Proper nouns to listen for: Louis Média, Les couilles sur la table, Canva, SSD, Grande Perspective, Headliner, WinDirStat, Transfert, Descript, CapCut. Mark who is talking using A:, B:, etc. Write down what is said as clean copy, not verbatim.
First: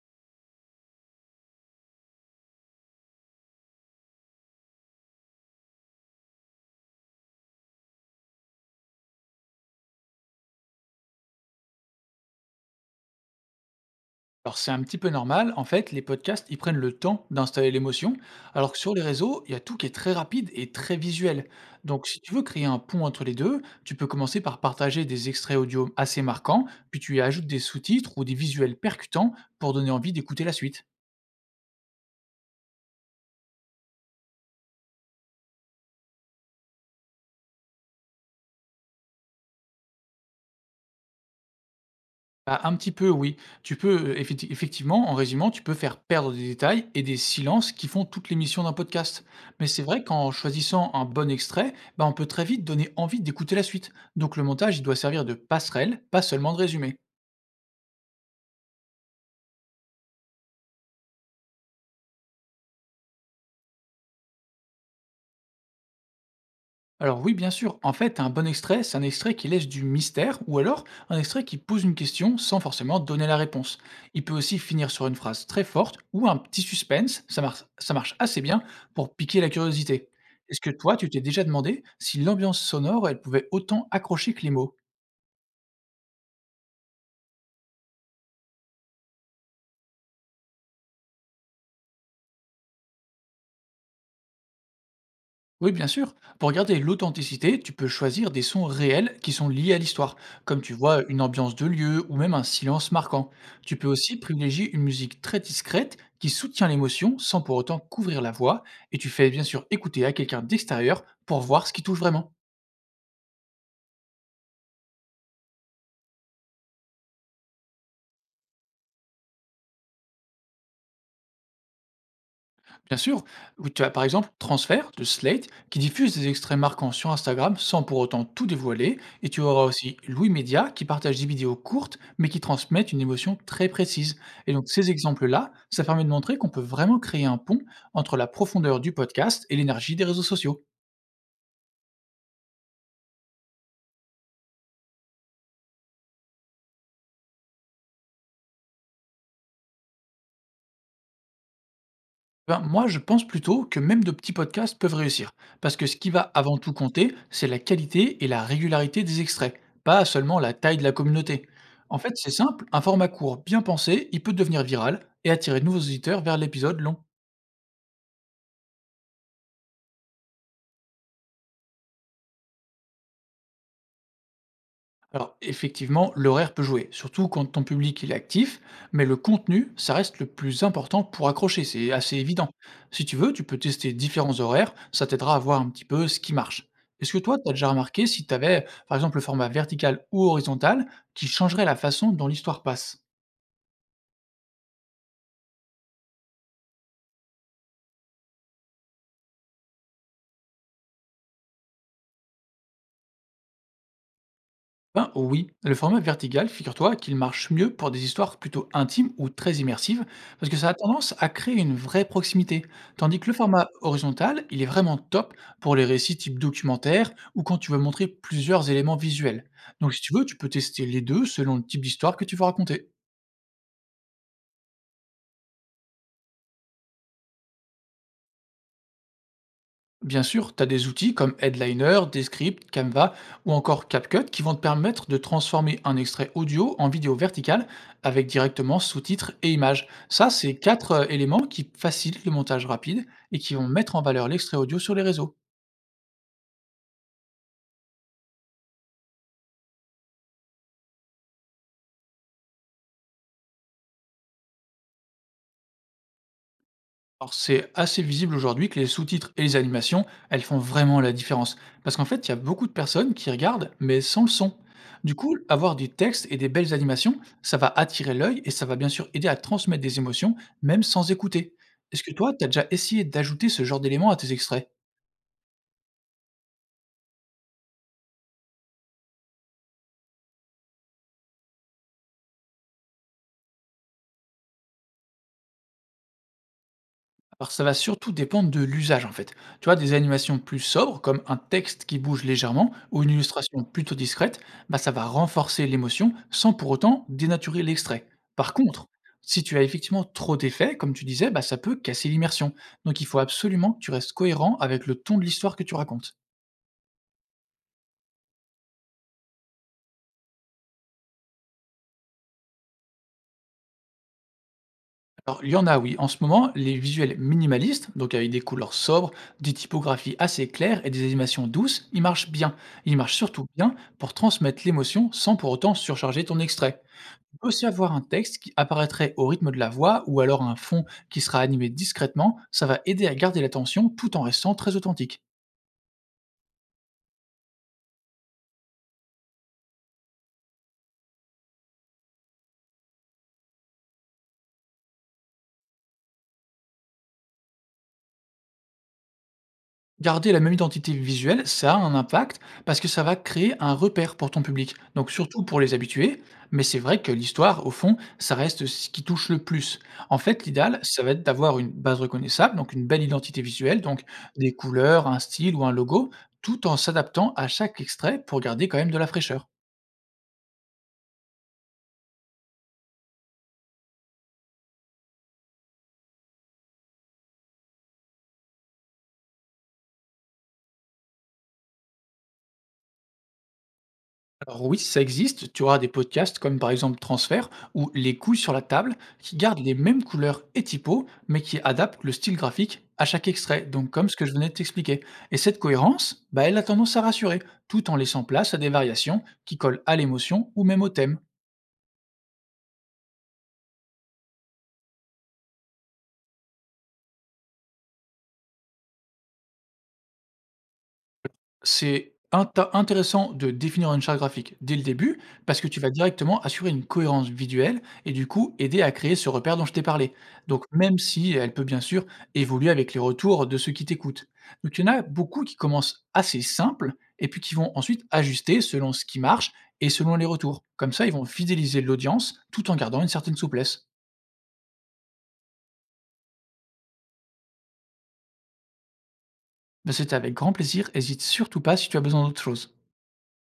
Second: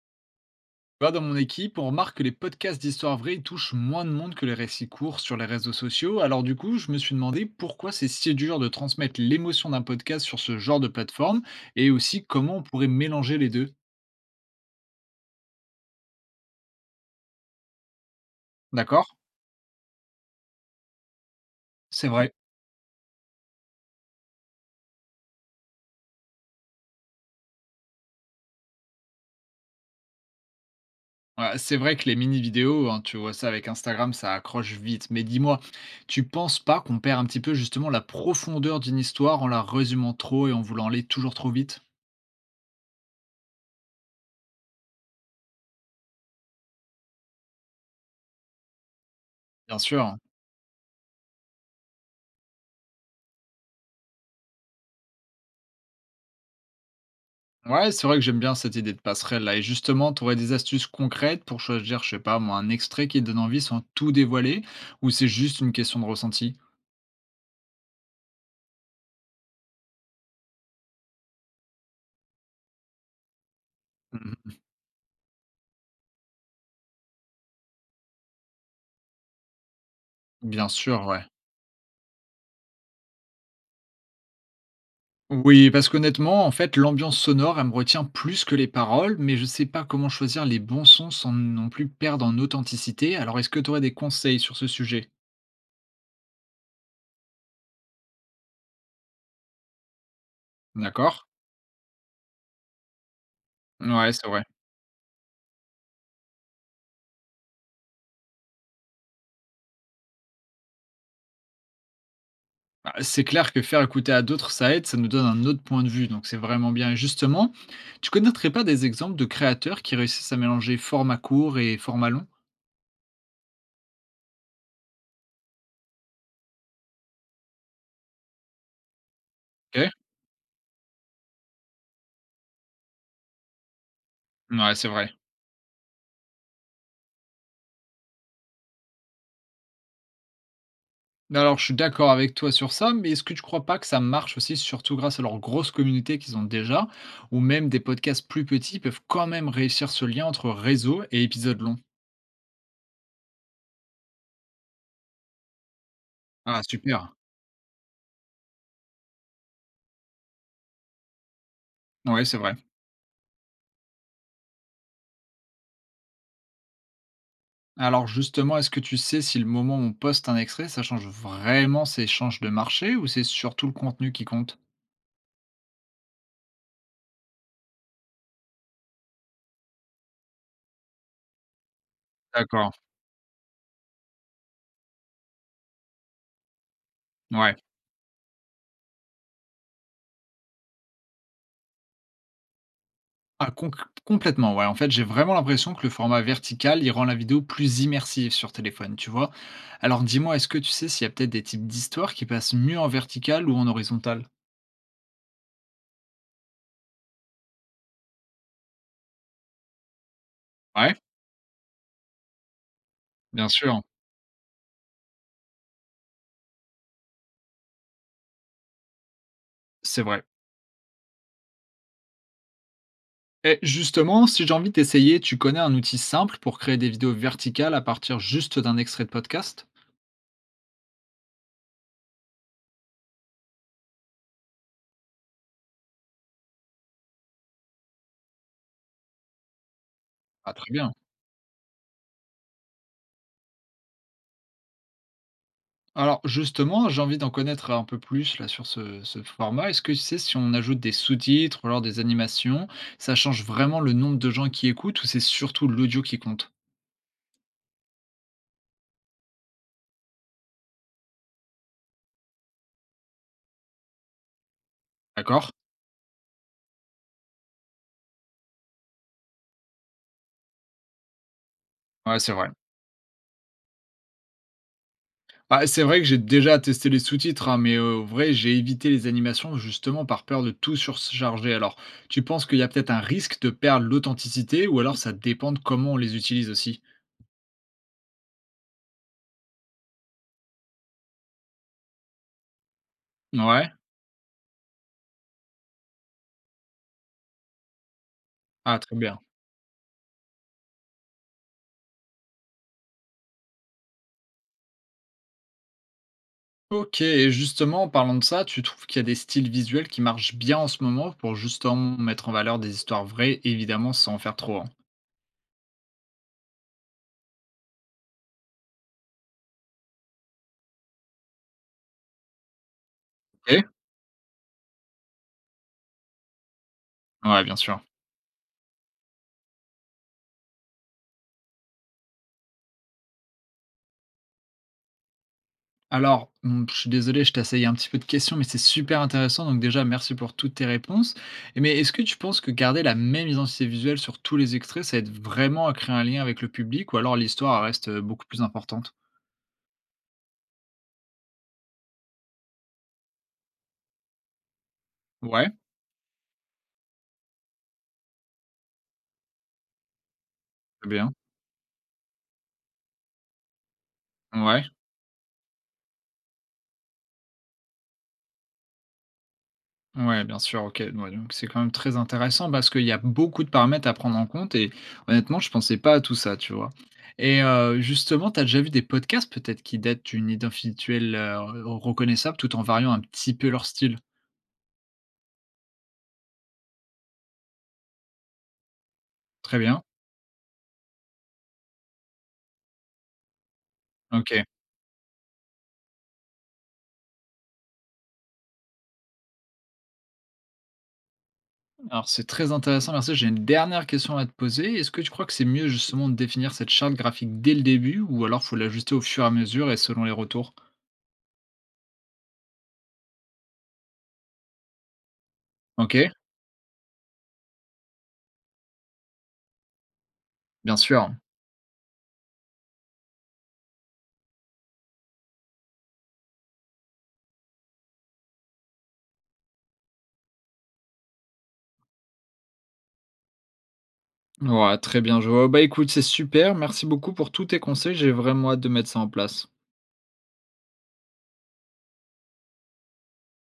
A: Tu vois, dans mon équipe, on remarque que les podcasts d'histoire vraie touchent moins de monde que les récits courts sur les réseaux sociaux. Alors du coup, je me suis demandé pourquoi c'est si dur de transmettre l'émotion d'un podcast sur ce genre de plateforme et aussi comment on pourrait mélanger les deux.
B: Alors c'est un petit peu normal, en fait, les podcasts, ils prennent le temps d'installer l'émotion, alors que sur les
A: D'accord?
B: réseaux, il y a tout qui est très rapide et très visuel. Donc
A: C'est
B: si
A: vrai.
B: tu veux créer un pont entre les deux, tu peux commencer par partager des extraits audio assez marquants, puis tu y ajoutes des sous-titres ou des visuels percutants pour donner envie d'écouter la suite.
A: Ouais, c'est vrai que les mini-vidéos, hein, tu vois ça avec Instagram, ça accroche vite. Mais dis-moi, tu penses pas qu'on perd un petit peu justement la profondeur d'une histoire en la résumant trop et en voulant aller toujours trop vite?
B: Bah, un petit peu oui. Tu peux, effectivement, en résumant, tu peux faire perdre des détails et des silences qui font toute l'émission d'un podcast. Mais
A: Bien
B: c'est vrai
A: sûr.
B: qu'en choisissant un bon extrait, bah, on peut très vite donner envie d'écouter la suite. Donc le montage, il doit servir de passerelle, pas seulement de résumé.
A: Ouais, c'est vrai que j'aime bien cette idée de passerelle-là. Et justement, tu aurais des astuces concrètes pour choisir, je sais pas, moi, un extrait qui donne envie sans tout dévoiler, ou c'est juste une question de ressenti?
B: Alors oui, bien sûr. En fait, un bon extrait, c'est un extrait qui laisse du mystère ou alors un extrait qui pose une question sans forcément donner la réponse. Il peut
A: Mhm.
B: aussi finir sur une phrase très forte ou un petit suspense. Ça marche assez bien pour piquer la curiosité. Est-ce
A: Bien
B: que toi,
A: sûr,
B: tu t'es
A: ouais.
B: déjà demandé si l'ambiance sonore, elle pouvait autant accrocher que les mots?
A: Oui, parce qu'honnêtement, en fait, l'ambiance sonore, elle me retient plus que les paroles, mais je sais pas comment choisir les bons sons sans non plus perdre en authenticité. Alors, est-ce que tu aurais des conseils sur ce sujet?
B: Oui, bien sûr. Pour garder l'authenticité, tu peux choisir des sons réels qui sont liés à l'histoire, comme tu vois une
A: D'accord?
B: ambiance de lieu ou même un silence marquant. Tu peux
A: Ouais,
B: aussi
A: c'est vrai.
B: privilégier une musique très discrète qui soutient l'émotion sans pour autant couvrir la voix, et tu fais bien sûr écouter à quelqu'un d'extérieur pour voir ce qui touche vraiment.
A: Bah, c'est clair que faire écouter à d'autres, ça aide, ça nous donne un autre point de vue, donc c'est vraiment bien. Et justement, tu connaîtrais pas des exemples de créateurs qui réussissent à mélanger format court et format long?
B: Bien sûr, oui, tu as par exemple Transfert de Slate qui diffuse des extraits marquants sur Instagram sans pour autant tout dévoiler. Et tu auras
A: Ok.
B: aussi Louis Média qui partage des vidéos courtes mais qui transmettent une émotion très précise. Et donc
A: Ouais, c'est
B: ces
A: vrai.
B: exemples-là, ça permet de montrer qu'on peut vraiment créer un pont entre la profondeur du podcast et l'énergie des réseaux sociaux.
A: Alors, je suis d'accord avec toi sur ça, mais est-ce que tu crois pas que ça marche aussi, surtout grâce à leur grosse communauté qu'ils ont déjà, ou même des podcasts plus petits peuvent quand même réussir ce lien entre réseau et épisode long?
B: Ben, moi, je pense plutôt que même de petits podcasts peuvent réussir, parce que ce qui va avant
A: Ah,
B: tout
A: super.
B: compter, c'est la qualité et la régularité des extraits, pas seulement la taille de la communauté. En fait,
A: Ouais,
B: c'est
A: c'est vrai.
B: simple, un format court bien pensé, il peut devenir viral et attirer de nouveaux auditeurs vers l'épisode long.
A: Alors justement, est-ce que tu sais si le moment où on poste un extrait, ça change vraiment ces chances de marché ou c'est surtout le contenu qui compte?
B: Alors effectivement, l'horaire peut jouer, surtout quand ton public il est actif, mais le contenu, ça reste le plus important pour accrocher, c'est assez évident.
A: D'accord,
B: Si tu veux, tu peux tester différents horaires, ça t'aidera à voir un petit peu ce qui marche. Est-ce que toi, tu as
A: ouais.
B: déjà remarqué si tu avais, par exemple, le format vertical ou horizontal qui changerait la façon dont l'histoire passe?
A: Ah, conc- Complètement, ouais. En fait, j'ai vraiment l'impression que le format vertical, il rend la vidéo plus immersive sur téléphone, tu vois. Alors dis-moi, est-ce que tu sais s'il y a peut-être des types d'histoires qui passent mieux en vertical ou en horizontal?
B: Ben oui, le format vertical, figure-toi qu'il marche mieux pour des histoires plutôt intimes ou très immersives, parce que ça a
A: Ouais,
B: tendance à créer une vraie proximité. Tandis que le
A: bien
B: format
A: sûr,
B: horizontal, il est vraiment top pour les récits type documentaire ou quand tu veux montrer plusieurs éléments visuels. Donc
A: c'est
B: si tu
A: vrai.
B: veux, tu peux tester les deux selon le type d'histoire que tu veux raconter.
A: Et justement, si j'ai envie d'essayer, tu connais un outil simple pour créer des vidéos verticales à partir juste d'un extrait de podcast?
B: Bien sûr, tu as des outils comme Headliner, Descript, Canva ou encore CapCut qui vont te permettre de transformer un extrait audio en vidéo verticale avec directement sous-titres et images. Ça,
A: Ah,
B: c'est
A: très bien.
B: quatre éléments qui facilitent le montage rapide et qui vont mettre en valeur l'extrait audio sur les réseaux.
A: Alors justement, j'ai envie d'en connaître un peu plus là sur ce format. Est-ce que tu sais si on ajoute des sous-titres ou alors des animations, ça change vraiment le nombre de gens qui écoutent ou c'est surtout l'audio qui compte?
B: Alors, c'est assez visible aujourd'hui que les sous-titres et les animations, elles font vraiment la différence. Parce qu'en fait, il y a beaucoup de personnes qui regardent, mais sans le son. Du coup,
A: D'accord?
B: avoir du texte et des belles animations, ça va attirer l'œil et ça va bien sûr aider à transmettre des émotions, même sans écouter. Est-ce que
A: Ouais, c'est
B: toi, tu as
A: vrai.
B: déjà essayé d'ajouter ce genre d'éléments à tes extraits?
A: Bah, c'est vrai que j'ai déjà testé les sous-titres, hein, mais au vrai, j'ai évité les animations justement par peur de tout surcharger. Alors, tu penses qu'il y a peut-être un risque de perdre l'authenticité ou alors ça dépend de comment on les utilise aussi?
B: Alors ça va surtout dépendre de l'usage en fait. Tu vois, des animations plus sobres, comme un texte qui bouge légèrement ou une illustration
A: Ouais.
B: plutôt discrète, bah, ça va renforcer l'émotion sans pour autant dénaturer l'extrait. Par
A: Ah,
B: contre,
A: très bien.
B: si tu as effectivement trop d'effets, comme tu disais, bah, ça peut casser l'immersion. Donc il faut absolument que tu restes cohérent avec le ton de l'histoire que tu racontes.
A: OK et justement, en parlant de ça, tu trouves qu'il y a des styles visuels qui marchent bien en ce moment pour justement mettre en valeur des histoires vraies, évidemment, sans en faire trop, hein?
B: Alors, il y en a, oui. En ce moment, les visuels minimalistes, donc avec des couleurs sobres, des typographies assez claires et des animations douces, ils marchent bien. Ils marchent surtout
A: OK.
B: bien pour transmettre l'émotion sans pour autant surcharger ton extrait. Tu
A: Ouais,
B: peux
A: bien
B: aussi
A: sûr.
B: avoir un texte qui apparaîtrait au rythme de la voix ou alors un fond qui sera animé discrètement. Ça va aider à garder l'attention tout en restant très authentique.
A: Alors, mmh, je suis désolé, je t'assaille un petit peu de questions, mais c'est super intéressant, donc déjà merci pour toutes tes réponses. Et mais est-ce que tu penses que garder la même identité visuelle sur tous les extraits, ça aide vraiment à créer un lien avec le public ou alors l'histoire reste, beaucoup plus importante?
B: Garder la même identité visuelle, ça a un impact parce que ça va créer un repère pour ton public, donc surtout
A: Ouais,
B: pour les habitués, mais c'est vrai que l'histoire, au fond, ça reste ce qui touche le plus. En fait, l'idéal,
A: c'est
B: ça
A: bien.
B: va être d'avoir une base reconnaissable, donc une belle identité visuelle, donc des
A: Ouais.
B: couleurs, un style ou un logo, tout en s'adaptant à chaque extrait pour garder quand même de la fraîcheur.
A: Ouais, bien sûr, OK. Ouais, donc c'est quand même très intéressant parce qu'il y a beaucoup de paramètres à prendre en compte et honnêtement, je pensais pas à tout ça, tu vois? Et justement, tu as déjà vu des podcasts peut-être qui datent d'une identité visuelle, reconnaissable tout en variant un petit peu leur style?
B: Alors oui, ça existe. Tu auras des podcasts comme par exemple Transfert ou Les couilles sur la table qui
A: Très
B: gardent les
A: bien,
B: mêmes couleurs et typos mais qui adaptent le style graphique à chaque extrait, donc comme ce que je
A: OK.
B: venais de t'expliquer. Et cette cohérence, bah, elle a tendance à rassurer, tout en laissant place à des variations qui collent à l'émotion ou même au thème.
A: Alors c'est très intéressant, merci. J'ai une dernière question à te poser. Est-ce que tu crois que c'est mieux justement de définir cette charte graphique dès le début ou alors faut l'ajuster au fur et à mesure et selon les retours?
B: C'est inta intéressant de définir une charte graphique dès le début, parce que tu vas
A: OK,
B: directement assurer une cohérence visuelle et du coup aider à créer ce repère dont je t'ai parlé. Donc
A: bien
B: même
A: sûr.
B: si elle peut bien sûr évoluer avec les retours de ceux qui t'écoutent. Donc il y en a beaucoup qui commencent assez simple et puis qui vont ensuite ajuster selon ce qui marche et selon les retours. Comme ça, ils vont fidéliser l'audience tout en gardant une certaine souplesse.
A: Ouais, très bien, je vois. Bah écoute, c'est super. Merci beaucoup pour tous tes conseils. J'ai vraiment hâte de mettre ça en place.
B: Ben, c'était avec grand plaisir, hésite surtout pas si tu as besoin d'autre chose.